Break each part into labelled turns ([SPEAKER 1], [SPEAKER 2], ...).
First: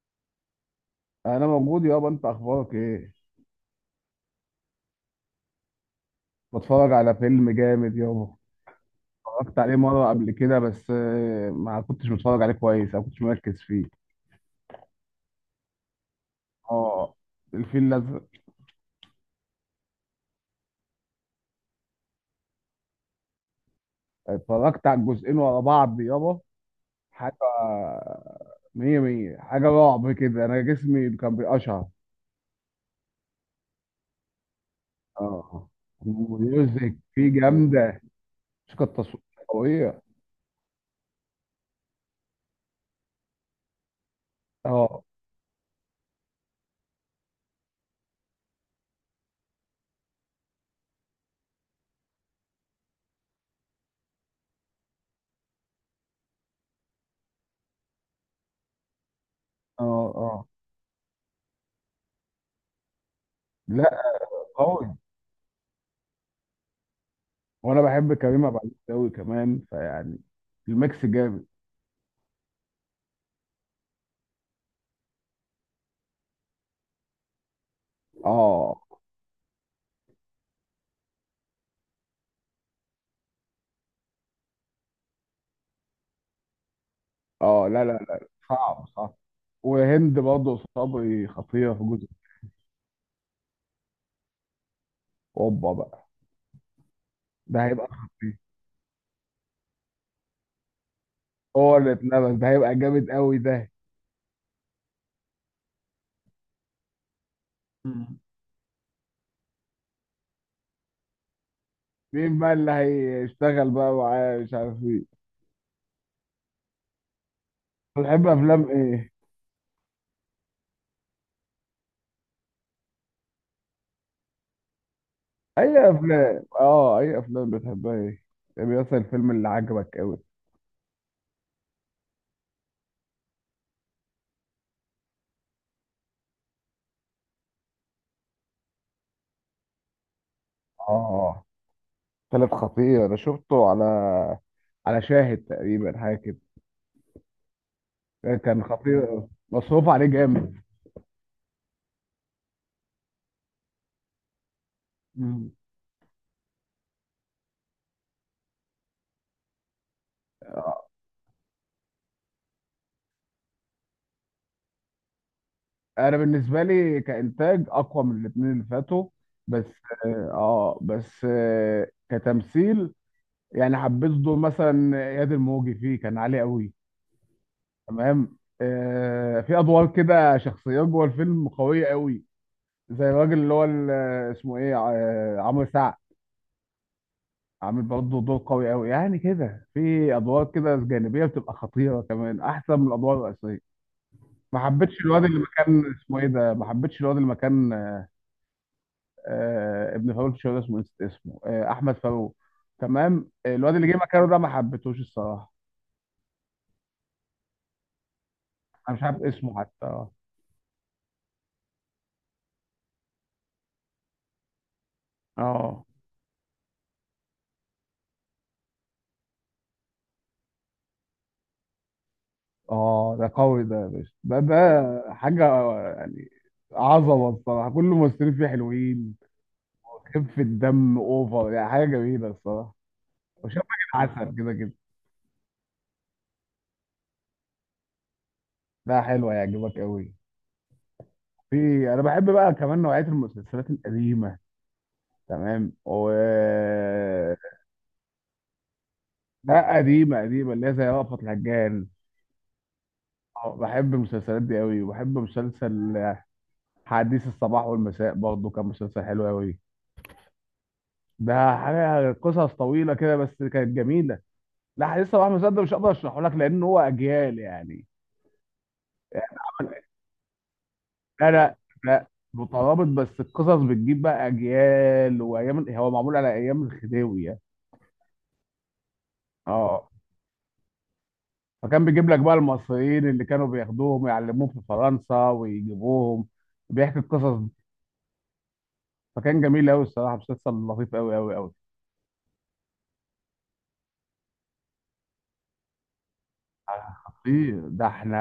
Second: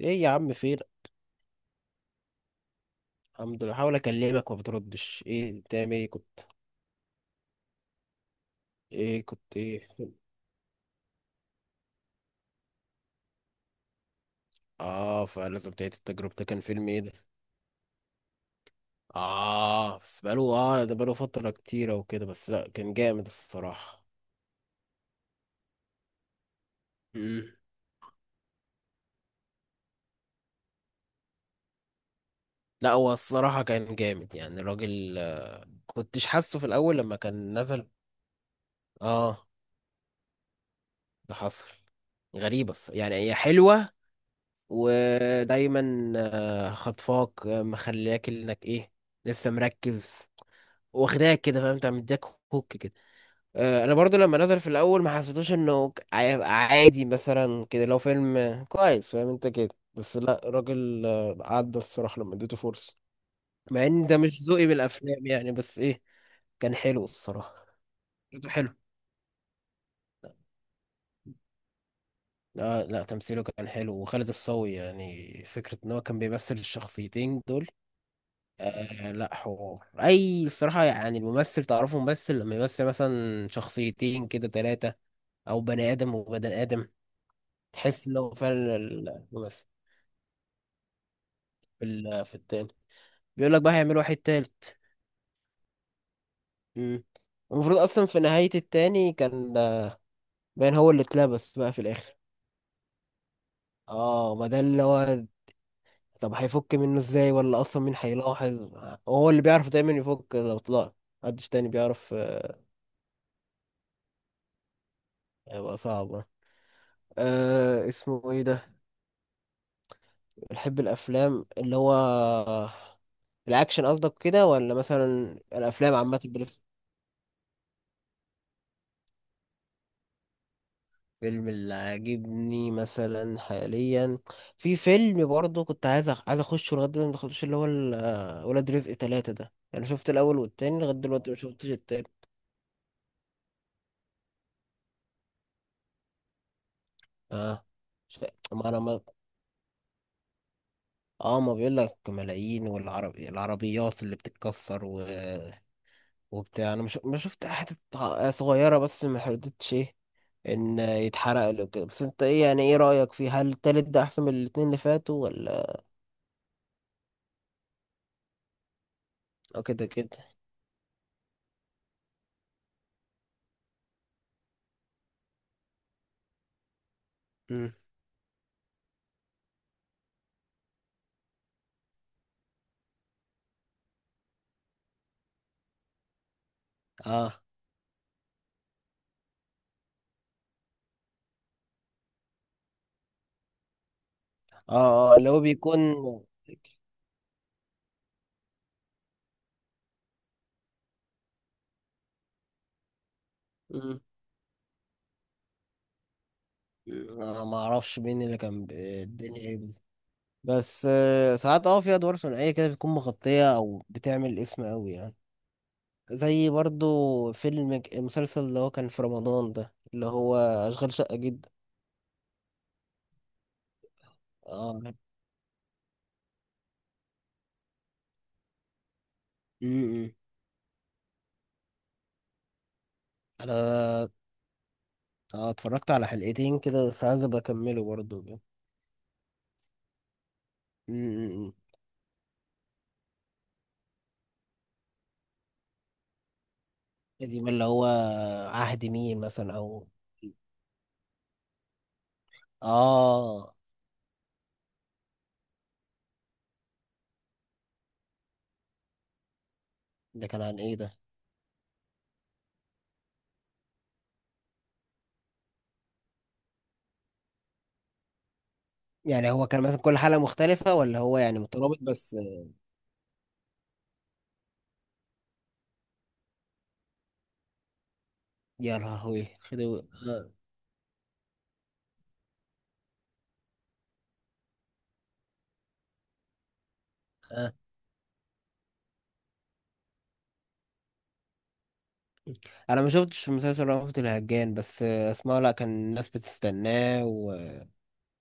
[SPEAKER 1] ايه يا عم، فين؟
[SPEAKER 2] انا موجود يابا، انت اخبارك ايه؟
[SPEAKER 1] الحمد لله، بحاول اكلمك ما بتردش. ايه بتعمل، ايه كنت؟
[SPEAKER 2] بتفرج على فيلم جامد يابا. اتفرجت عليه
[SPEAKER 1] ايه
[SPEAKER 2] مره
[SPEAKER 1] فين؟
[SPEAKER 2] قبل كده بس ما كنتش متفرج عليه كويس او كنتش مركز فيه.
[SPEAKER 1] اه فلازم تعيد التجربة. ده كان فيلم ايه ده؟
[SPEAKER 2] اه الفيل الازرق.
[SPEAKER 1] اه بس بقاله ده بقاله فترة كتيرة وكده، بس لا كان جامد الصراحة.
[SPEAKER 2] اتفرجت على الجزئين ورا بعض يابا. حاجه
[SPEAKER 1] مم.
[SPEAKER 2] مية مية، حاجه رعب كده، انا جسمي كان بيقشعر.
[SPEAKER 1] لا هو الصراحة كان جامد، يعني الراجل
[SPEAKER 2] اه
[SPEAKER 1] كنتش حاسه في
[SPEAKER 2] الميوزك
[SPEAKER 1] الاول لما
[SPEAKER 2] فيه
[SPEAKER 1] كان نزل.
[SPEAKER 2] جامده، موسيقى التصوير
[SPEAKER 1] اه
[SPEAKER 2] قويه.
[SPEAKER 1] ده حصل. غريبة، يعني هي حلوة،
[SPEAKER 2] اه
[SPEAKER 1] ودايما خطفاك، مخلياك انك ايه، لسه مركز، واخداك كده، فاهم انت، مديك هوك كده. انا برضو لما نزل في الاول ما حسيتوش انه هيبقى عادي مثلا كده، لو فيلم كويس فاهم انت كده.
[SPEAKER 2] اه
[SPEAKER 1] بس لا
[SPEAKER 2] اه.
[SPEAKER 1] راجل، عدى الصراحة لما اديته فرصة، مع
[SPEAKER 2] لا
[SPEAKER 1] ان ده مش ذوقي
[SPEAKER 2] قوي.
[SPEAKER 1] بالافلام يعني، بس ايه، كان حلو الصراحة.
[SPEAKER 2] وانا بحب كريم
[SPEAKER 1] كانت
[SPEAKER 2] عبد العزيز
[SPEAKER 1] حلو.
[SPEAKER 2] قوي كمان فيعني الميكس جامد.
[SPEAKER 1] لا لا، تمثيله كان حلو، وخالد الصاوي يعني فكرة ان هو كان بيمثل الشخصيتين دول.
[SPEAKER 2] اه
[SPEAKER 1] لا حوار اي الصراحة، يعني الممثل تعرفه ممثل لما يمثل مثلا شخصيتين كده، تلاتة، او بني ادم وبني ادم،
[SPEAKER 2] اه. لا لا
[SPEAKER 1] تحس ان
[SPEAKER 2] لا
[SPEAKER 1] هو فعلا
[SPEAKER 2] صعب صعب.
[SPEAKER 1] الممثل.
[SPEAKER 2] وهند برضه صبري خطيره في جزء.
[SPEAKER 1] في التاني بيقول لك بقى هيعملوا واحد تالت.
[SPEAKER 2] اوبا بقى،
[SPEAKER 1] مم.
[SPEAKER 2] ده
[SPEAKER 1] المفروض
[SPEAKER 2] هيبقى
[SPEAKER 1] اصلا في
[SPEAKER 2] خطير.
[SPEAKER 1] نهاية التاني كان باين هو اللي اتلبس بقى
[SPEAKER 2] هو
[SPEAKER 1] في
[SPEAKER 2] اللي
[SPEAKER 1] الاخر.
[SPEAKER 2] اتنبس، ده هيبقى جامد قوي ده.
[SPEAKER 1] اه ما ده اللي هو. طب هيفك منه ازاي، ولا اصلا مين
[SPEAKER 2] مم.
[SPEAKER 1] هيلاحظ؟ هو اللي بيعرف دايما يفك لو طلع، محدش تاني بيعرف
[SPEAKER 2] مين
[SPEAKER 1] آه،
[SPEAKER 2] بقى اللي هيشتغل بقى معاه مش عارف ايه؟
[SPEAKER 1] هيبقى صعب.
[SPEAKER 2] بتحب
[SPEAKER 1] اسمه ايه
[SPEAKER 2] افلام
[SPEAKER 1] ده؟
[SPEAKER 2] ايه؟
[SPEAKER 1] بحب الافلام اللي هو الاكشن قصدك كده، ولا مثلا
[SPEAKER 2] اي
[SPEAKER 1] الافلام
[SPEAKER 2] افلام،
[SPEAKER 1] عامه؟
[SPEAKER 2] اه اي افلام بتحبها ايه؟ يعني مثلا الفيلم اللي عجبك قوي.
[SPEAKER 1] فيلم اللي عاجبني مثلا حاليا، في فيلم برضه كنت عايز عايز اخشه لغايه دلوقتي ما دخلتوش، اللي هو ولاد رزق ثلاثة ده، يعني شفت الاول والتاني، لغايه دلوقتي ما
[SPEAKER 2] اه
[SPEAKER 1] شفتش التاني.
[SPEAKER 2] ثلاث خطير، انا شفته على على شاهد تقريبا حاجه كده.
[SPEAKER 1] اه ش...
[SPEAKER 2] كان
[SPEAKER 1] ما انا ما...
[SPEAKER 2] خطير أوي، مصروف عليه جامد.
[SPEAKER 1] اه ما بيقول لك ملايين، والعربي العربيات اللي بتتكسر
[SPEAKER 2] مم.
[SPEAKER 1] وبتاع، انا مش... ما شفت حتة صغيرة بس ما حددتش ايه، ان يتحرق له كده. بس انت ايه، يعني ايه رأيك فيه؟ هل التالت ده احسن من الاتنين اللي فاتوا ولا؟
[SPEAKER 2] انا بالنسبه لي كانتاج اقوى من الاثنين اللي فاتوا بس.
[SPEAKER 1] كده كده.
[SPEAKER 2] بس آه كتمثيل، يعني حبيت دور مثلا اياد الموجي فيه كان عالي قوي.
[SPEAKER 1] امم
[SPEAKER 2] تمام، آه في ادوار كده، شخصيات جوه الفيلم قويه قوي. زي الراجل اللي هو اسمه ايه، عمرو سعد.
[SPEAKER 1] اه
[SPEAKER 2] عامل برضه دور قوي قوي، يعني كده في ادوار كده جانبيه بتبقى خطيره كمان احسن من الادوار الرئيسيه. ما حبيتش
[SPEAKER 1] اه
[SPEAKER 2] الواد
[SPEAKER 1] اللي
[SPEAKER 2] اللي
[SPEAKER 1] هو بيكون.
[SPEAKER 2] مكان اسمه ايه ده، ما حبيتش الواد اللي مكان آه ابن فاروق، مش فاكر اسمه، نسيت اسمه، آه احمد فاروق. تمام، الواد اللي جه
[SPEAKER 1] مم.
[SPEAKER 2] مكانه ده ما حبيتهوش الصراحه.
[SPEAKER 1] ما اعرفش مين اللي كان
[SPEAKER 2] انا مش عارف
[SPEAKER 1] الدنيا ايه
[SPEAKER 2] اسمه
[SPEAKER 1] بس.
[SPEAKER 2] حتى. اه
[SPEAKER 1] بس ساعات في ادوار ثنائيه كده بتكون مغطيه او بتعمل اسم قوي يعني.
[SPEAKER 2] اه.
[SPEAKER 1] زي برضو المسلسل اللي هو كان في رمضان ده، اللي هو اشغال شقه، جدا.
[SPEAKER 2] آه، ده قوي ده يا باشا، ده
[SPEAKER 1] اه
[SPEAKER 2] ده حاجه يعني. عظمه الصراحه، كل الممثلين فيه حلوين.
[SPEAKER 1] م- م.
[SPEAKER 2] خفه الدم اوفر، يعني حاجه جميله الصراحه. وشاب
[SPEAKER 1] انا
[SPEAKER 2] عسل كده كده.
[SPEAKER 1] اتفرجت على حلقتين كده، بس عايز ابقى اكمله برضو.
[SPEAKER 2] ده حلو، هيعجبك قوي.
[SPEAKER 1] م.
[SPEAKER 2] في انا بحب بقى كمان نوعيه المسلسلات القديمه، تمام و
[SPEAKER 1] دي اللي هو عهد مين مثلا،
[SPEAKER 2] لا
[SPEAKER 1] او؟
[SPEAKER 2] قديمه قديمه اللي هي زي رأفت الهجان.
[SPEAKER 1] اه
[SPEAKER 2] بحب المسلسلات دي قوي. وبحب مسلسل حديث الصباح والمساء برضه، كان مسلسل حلو قوي.
[SPEAKER 1] ده كان عن ايه ده؟
[SPEAKER 2] ده حاجه قصص طويله كده بس كانت جميله. لا حديث الصباح والمساء ده مش هقدر اشرحه لك لان هو اجيال يعني.
[SPEAKER 1] يعني هو كان مثلا كل حلقة مختلفة، ولا هو
[SPEAKER 2] لا
[SPEAKER 1] يعني
[SPEAKER 2] لا
[SPEAKER 1] مترابط
[SPEAKER 2] لا.
[SPEAKER 1] بس؟
[SPEAKER 2] مترابط بس القصص بتجيب بقى اجيال وايام، هو معمول على ايام الخديوي يعني.
[SPEAKER 1] يا لهوي، خدوا.
[SPEAKER 2] اه.
[SPEAKER 1] آه.
[SPEAKER 2] فكان بيجيب لك بقى المصريين اللي كانوا بياخدوهم يعلموهم في فرنسا ويجيبوهم بيحكي القصص دي.
[SPEAKER 1] آه.
[SPEAKER 2] فكان جميل قوي الصراحه، مسلسل لطيف قوي قوي قوي.
[SPEAKER 1] انا ما شفتش مسلسل رأفت الهجان، بس اسمعه لا كان الناس بتستناه
[SPEAKER 2] خطير، ده احنا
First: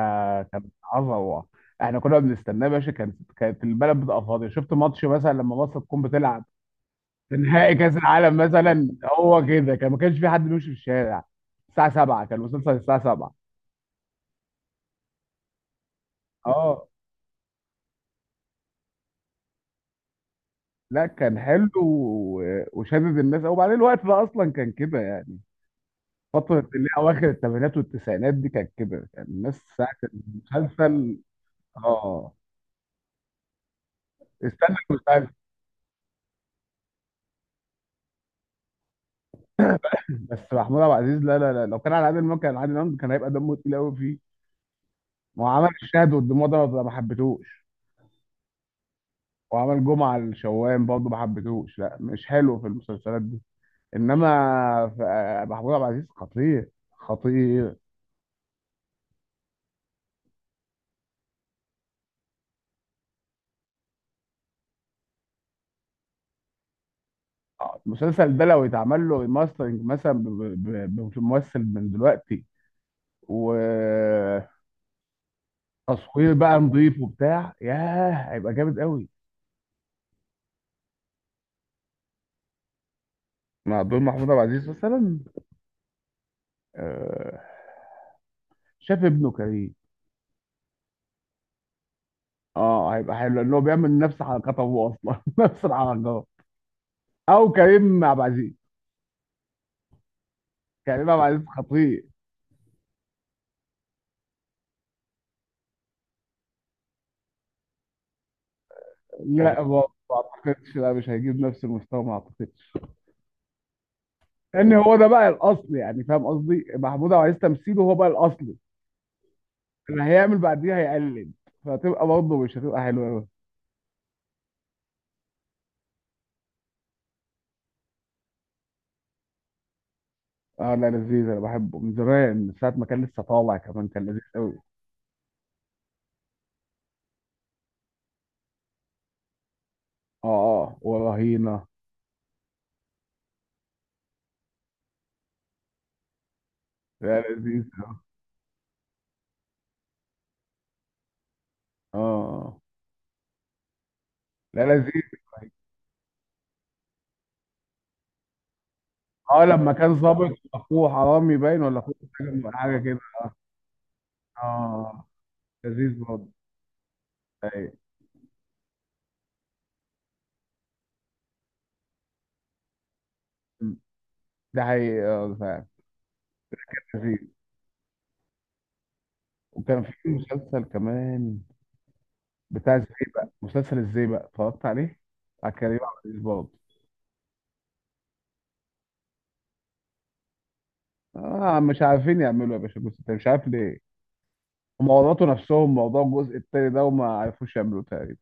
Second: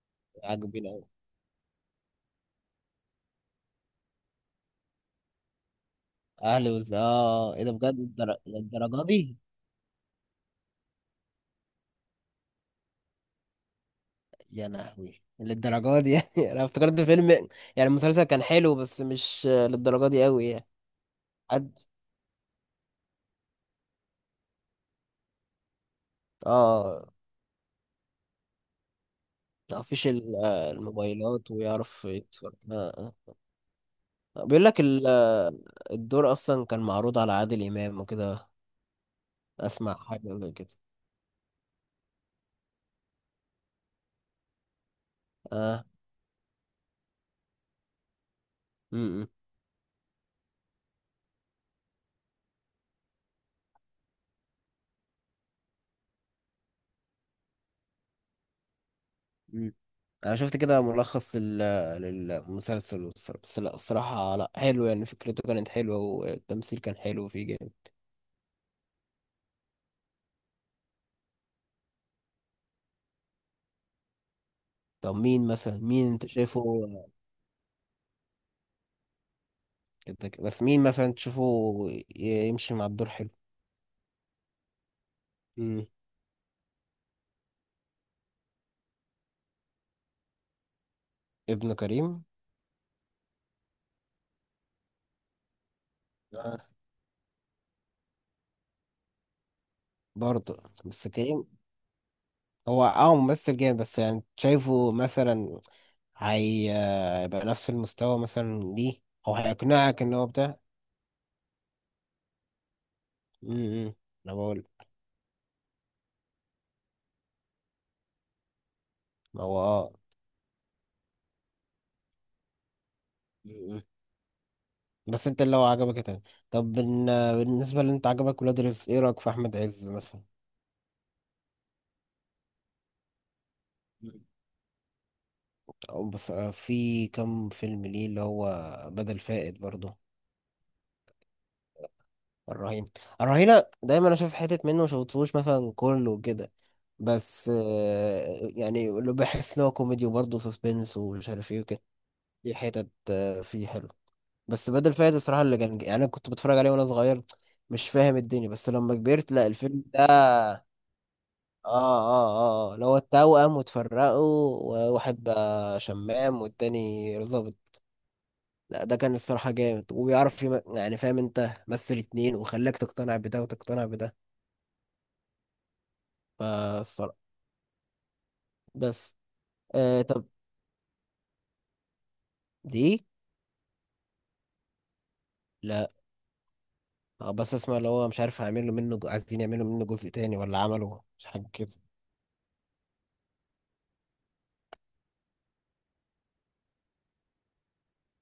[SPEAKER 2] كان
[SPEAKER 1] وعاجبين قوي.
[SPEAKER 2] عظمه. احنا كنا بنستناه يا باشا، كانت كانت البلد بتبقى فاضيه، شفت ماتش مثلا لما مصر تكون بتلعب
[SPEAKER 1] اهلي وز اه
[SPEAKER 2] في
[SPEAKER 1] آه. ايه ده
[SPEAKER 2] نهائي كاس
[SPEAKER 1] بجد،
[SPEAKER 2] العالم مثلا.
[SPEAKER 1] للدرجة دي؟
[SPEAKER 2] هو كده كان، ما كانش في حد بيمشي في الشارع. الساعه 7 كان المسلسل الساعه 7.
[SPEAKER 1] يا لهوي، للدرجة دي يعني انا
[SPEAKER 2] اه
[SPEAKER 1] افتكرت فيلم يعني، المسلسل كان حلو بس مش للدرجة دي قوي يعني.
[SPEAKER 2] لا كان حلو
[SPEAKER 1] حد
[SPEAKER 2] وشدد الناس، وبعدين الوقت ده اصلا كان كده يعني. فتره اللي هي
[SPEAKER 1] اه
[SPEAKER 2] اواخر الثمانينات والتسعينات دي كانت كده، كان الناس ساعه
[SPEAKER 1] مفيش
[SPEAKER 2] المسلسل.
[SPEAKER 1] الموبايلات ويعرف
[SPEAKER 2] اه.
[SPEAKER 1] يتفرج. آه. آه. بيقول
[SPEAKER 2] استنى
[SPEAKER 1] لك
[SPEAKER 2] المسلسل،
[SPEAKER 1] الدور اصلا كان معروض على عادل امام وكده، اسمع حاجه
[SPEAKER 2] بس
[SPEAKER 1] زي كده.
[SPEAKER 2] محمود عبد العزيز لا لا لا. لو كان على عادل امام كان عادل امام كان هيبقى دمه تقيل قوي فيه، ما هو عمل
[SPEAKER 1] اه
[SPEAKER 2] الشهد والدموع ده ما حبيتهوش.
[SPEAKER 1] امم
[SPEAKER 2] وعمل جمعة الشوام برضه ما حبيتهوش، لا مش حلو في المسلسلات دي. انما محمود عبد العزيز خطير، خطير.
[SPEAKER 1] مم. انا شفت كده ملخص للمسلسل، بس لا الصراحه، لا حلو، يعني فكرته كانت حلوه والتمثيل كان حلو فيه جامد.
[SPEAKER 2] آه، المسلسل ده لو يتعمل له ريماسترنج مثلا بممثل من دلوقتي، وتصوير
[SPEAKER 1] طب مين مثلا، مين انت
[SPEAKER 2] بقى
[SPEAKER 1] شايفه؟
[SPEAKER 2] نظيف وبتاع، ياه هيبقى جامد قوي.
[SPEAKER 1] بس مين مثلا تشوفه يمشي مع الدور حلو؟
[SPEAKER 2] مع دور محمود عبد العزيز مثلا،
[SPEAKER 1] امم.
[SPEAKER 2] آه، شاف ابنه كريم.
[SPEAKER 1] ابن كريم.
[SPEAKER 2] اه هيبقى حلو لان هو بيعمل نفس حركات ابوه اصلا نفس الحركات.
[SPEAKER 1] آه.
[SPEAKER 2] او كريم عبد العزيز.
[SPEAKER 1] برضه، بس
[SPEAKER 2] كريم عبد العزيز
[SPEAKER 1] كريم
[SPEAKER 2] خطير.
[SPEAKER 1] هو ممثل جامد، بس يعني شايفه مثلا هي- هيبقى نفس المستوى مثلا ليه، او
[SPEAKER 2] كريم لا ما
[SPEAKER 1] هيقنعك ان
[SPEAKER 2] ما
[SPEAKER 1] هو بتاع؟
[SPEAKER 2] اعتقدش، لا مش هيجيب نفس المستوى ما اعتقدش.
[SPEAKER 1] امم، إمم. انا بقول،
[SPEAKER 2] لان هو ده بقى الاصل، يعني فاهم قصدي، محمود عبد العزيز تمثيله هو بقى الاصل،
[SPEAKER 1] ما هو اه
[SPEAKER 2] اللي هيعمل بعديها هيقلد، فهتبقى برضه مش هتبقى حلوه قوي.
[SPEAKER 1] م. بس انت اللي هو عجبك تمام، طب بن- بالنسبة اللي انت عجبك ولاد رزق، ايه رأيك في احمد عز مثلا؟
[SPEAKER 2] اه لا لذيذ، انا بحبه من زمان، من ساعه ما كان لسه طالع كمان كان لذيذ قوي.
[SPEAKER 1] او بس في كم فيلم ليه اللي هو بدل فائد برضه.
[SPEAKER 2] اه اه ورهينه.
[SPEAKER 1] الرهينة. الرهينة دايما اشوف حتت منه، مشفتهوش مثلا كله كده،
[SPEAKER 2] لا
[SPEAKER 1] بس
[SPEAKER 2] لذيذ اه.
[SPEAKER 1] يعني اللي بحس ان هو كوميدي وبرضه سسبنس ومش عارف ايه وكده، دي
[SPEAKER 2] آه.
[SPEAKER 1] حتت فيه حلو.
[SPEAKER 2] لا
[SPEAKER 1] بس بدل
[SPEAKER 2] لذيذ
[SPEAKER 1] فايت الصراحه اللي كان، يعني انا كنت بتفرج عليه وانا صغير مش فاهم الدنيا، بس لما كبرت
[SPEAKER 2] اه،
[SPEAKER 1] لا
[SPEAKER 2] لما
[SPEAKER 1] الفيلم
[SPEAKER 2] كان
[SPEAKER 1] ده
[SPEAKER 2] ظابط
[SPEAKER 1] اه
[SPEAKER 2] اخوه حرامي باين، ولا اخوه سجن ولا حاجه
[SPEAKER 1] اللي هو
[SPEAKER 2] كده.
[SPEAKER 1] التوأم وتفرقوا،
[SPEAKER 2] اه
[SPEAKER 1] وواحد بقى
[SPEAKER 2] لذيذ برضه.
[SPEAKER 1] شمام والتاني ظابط.
[SPEAKER 2] أيوة.
[SPEAKER 1] لا ده كان الصراحة جامد، وبيعرف يعني فاهم انت، مثل اتنين وخلاك تقتنع بده وتقتنع بده،
[SPEAKER 2] ده حقيقي اه، ده فعلا
[SPEAKER 1] فالصراحة.
[SPEAKER 2] لذيذ.
[SPEAKER 1] بس
[SPEAKER 2] وكان في
[SPEAKER 1] طب،
[SPEAKER 2] مسلسل كمان بتاع
[SPEAKER 1] دي
[SPEAKER 2] ازاي، بقى مسلسل ازاي بقى، اتفرجت عليه؟ على كريم
[SPEAKER 1] لا
[SPEAKER 2] عبد العزيز برضه.
[SPEAKER 1] بس اسمع، اللي هو مش عارف هيعملوا منه عايزين يعملوا منه جزء تاني، ولا عمله مش حاجة
[SPEAKER 2] اه
[SPEAKER 1] كده؟
[SPEAKER 2] مش عارفين يعملوا إيه يا باشا، الجزء التاني مش عارف ليه، هم ورطوا نفسهم موضوع الجزء التاني ده وما عرفوش يعملوه تقريبا.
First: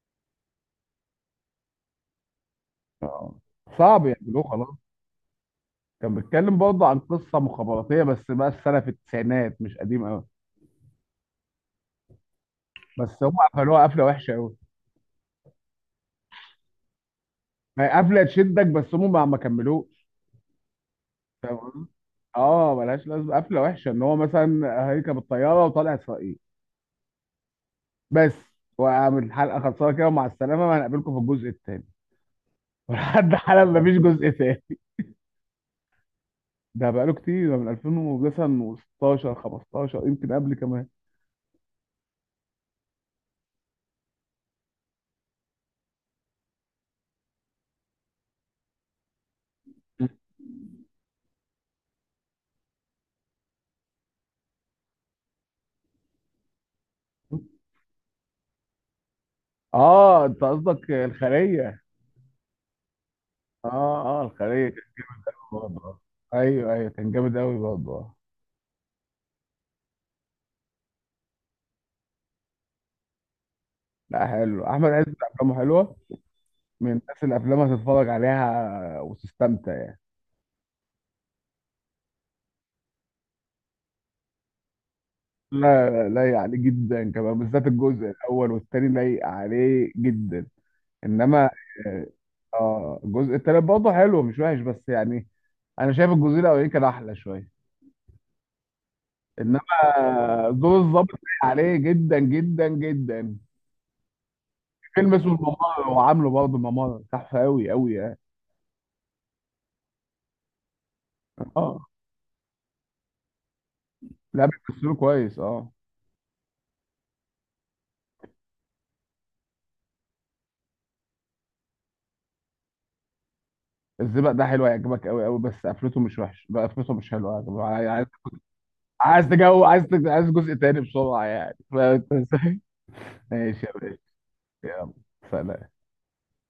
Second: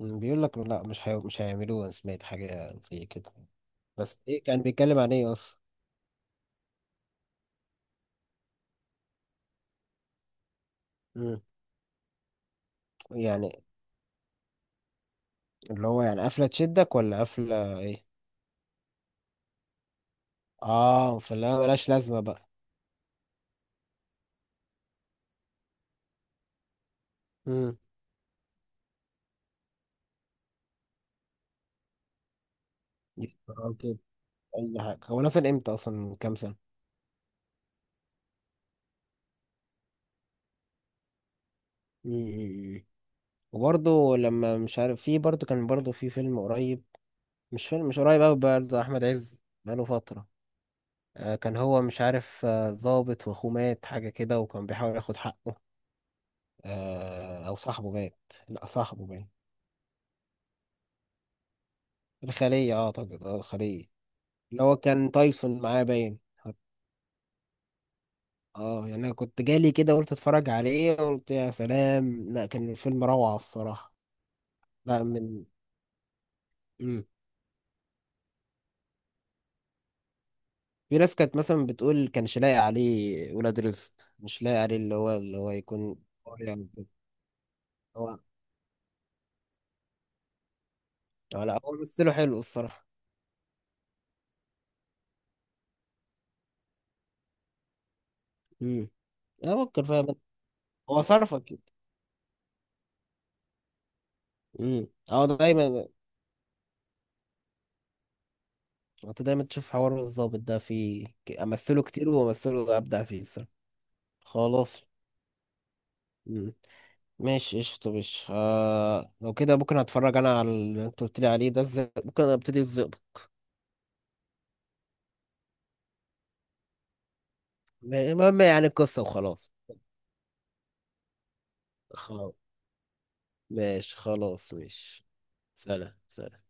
[SPEAKER 1] بيقول لك لا مش هيعملوه، انا سمعت حاجة زي كده.
[SPEAKER 2] اه صعب
[SPEAKER 1] بس
[SPEAKER 2] يعملوه
[SPEAKER 1] ايه كان
[SPEAKER 2] خلاص.
[SPEAKER 1] بيتكلم عن ايه اصلا؟
[SPEAKER 2] كان بيتكلم برضه عن قصه مخابراتيه، بس بقى السنه في التسعينات مش قديم قوي.
[SPEAKER 1] مم.
[SPEAKER 2] بس هم
[SPEAKER 1] يعني
[SPEAKER 2] قفلوها قفله وحشه قوي.
[SPEAKER 1] اللي هو يعني قفلة تشدك، ولا قفلة
[SPEAKER 2] ما هي
[SPEAKER 1] ايه؟
[SPEAKER 2] قفله تشدك، بس هم ما كملوش.
[SPEAKER 1] اه فلا
[SPEAKER 2] تمام.
[SPEAKER 1] ملهاش لازمة بقى.
[SPEAKER 2] اه ملهاش لازمه قفله وحشه، ان هو مثلا هيركب الطياره وطالع اسرائيل
[SPEAKER 1] امم.
[SPEAKER 2] بس. وعامل الحلقه خلصانه كده، ومع السلامه هنقابلكم في الجزء الثاني، ولحد حالا
[SPEAKER 1] اه
[SPEAKER 2] مفيش
[SPEAKER 1] كده.
[SPEAKER 2] جزء ثاني.
[SPEAKER 1] اي حاجة، هو نزل امتى اصلا، من كام سنة؟
[SPEAKER 2] ده بقاله كتير ده، من 2016 15 يمكن قبل كمان.
[SPEAKER 1] امم. وبرضه لما مش عارف، في برضه كان برضه في فيلم قريب، مش فيلم مش قريب قوي برضه، احمد عز، بقاله فترة. كان هو مش عارف ضابط واخوه مات حاجة كده، وكان بيحاول ياخد حقه، او صاحبه مات، لا صاحبه مات.
[SPEAKER 2] اه انت قصدك الخليه.
[SPEAKER 1] الخلية، اعتقد الخلية،
[SPEAKER 2] اه اه
[SPEAKER 1] اللي
[SPEAKER 2] الخليه
[SPEAKER 1] هو
[SPEAKER 2] كان
[SPEAKER 1] كان تايسون معاه
[SPEAKER 2] برضه.
[SPEAKER 1] باين.
[SPEAKER 2] ايوه ايوه كان جامد قوي برضه.
[SPEAKER 1] اه يعني انا كنت جالي كده، قلت اتفرج عليه، قلت يا سلام، لا كان الفيلم روعة الصراحة.
[SPEAKER 2] لا حلو احمد
[SPEAKER 1] لا
[SPEAKER 2] عز،
[SPEAKER 1] من،
[SPEAKER 2] افلامه حلوه، من
[SPEAKER 1] مم.
[SPEAKER 2] الناس اللي افلامها تتفرج عليها وتستمتع يعني.
[SPEAKER 1] في ناس كانت مثلا بتقول كانش لاقي عليه ولاد رزق، مش لاقي عليه، اللي هو يكون
[SPEAKER 2] لا
[SPEAKER 1] هو
[SPEAKER 2] لايق عليه
[SPEAKER 1] يعني كده.
[SPEAKER 2] جدا كمان، بالذات الجزء
[SPEAKER 1] هو
[SPEAKER 2] الاول والتاني لايق عليه جدا. انما
[SPEAKER 1] لا هو مثله حلو الصراحة.
[SPEAKER 2] اه الجزء التالت برضه حلو مش وحش بس يعني، انا شايف الجزء الاولاني كان احلى شويه.
[SPEAKER 1] امم. انا
[SPEAKER 2] انما
[SPEAKER 1] ممكن فاهم،
[SPEAKER 2] دور
[SPEAKER 1] هو
[SPEAKER 2] الظابط
[SPEAKER 1] صرفك
[SPEAKER 2] لايق
[SPEAKER 1] كده.
[SPEAKER 2] عليه جدا جدا جدا.
[SPEAKER 1] امم،
[SPEAKER 2] فيلم اسمه
[SPEAKER 1] دايما
[SPEAKER 2] الممر، هو عامله برضه ممر تحفه قوي قوي يعني.
[SPEAKER 1] انت دايما تشوف حوار الظابط ده في امثله
[SPEAKER 2] اه
[SPEAKER 1] كتير، وامثله ابدع فيه الصراحه،
[SPEAKER 2] لا
[SPEAKER 1] خلاص.
[SPEAKER 2] بيمثلوا كويس اه.
[SPEAKER 1] مم. ماشي، قشطة، مش لو كده ممكن هتفرج انا على اللي انت قلت لي عليه ده، ممكن ابتدي الظبط.
[SPEAKER 2] الزبق ده حلو، هيعجبك قوي قوي، بس قفلته مش وحش بقى، قفلته مش حلوه يعني.
[SPEAKER 1] المهم يعني القصة،
[SPEAKER 2] عايز
[SPEAKER 1] وخلاص.
[SPEAKER 2] تجو عايز جزء تاني بسرعة يعني فاهم.
[SPEAKER 1] خلاص،
[SPEAKER 2] ماشي يا
[SPEAKER 1] ماشي،
[SPEAKER 2] باشا.
[SPEAKER 1] خلاص
[SPEAKER 2] يلا
[SPEAKER 1] ماشي.
[SPEAKER 2] سلام
[SPEAKER 1] سلام، سلام.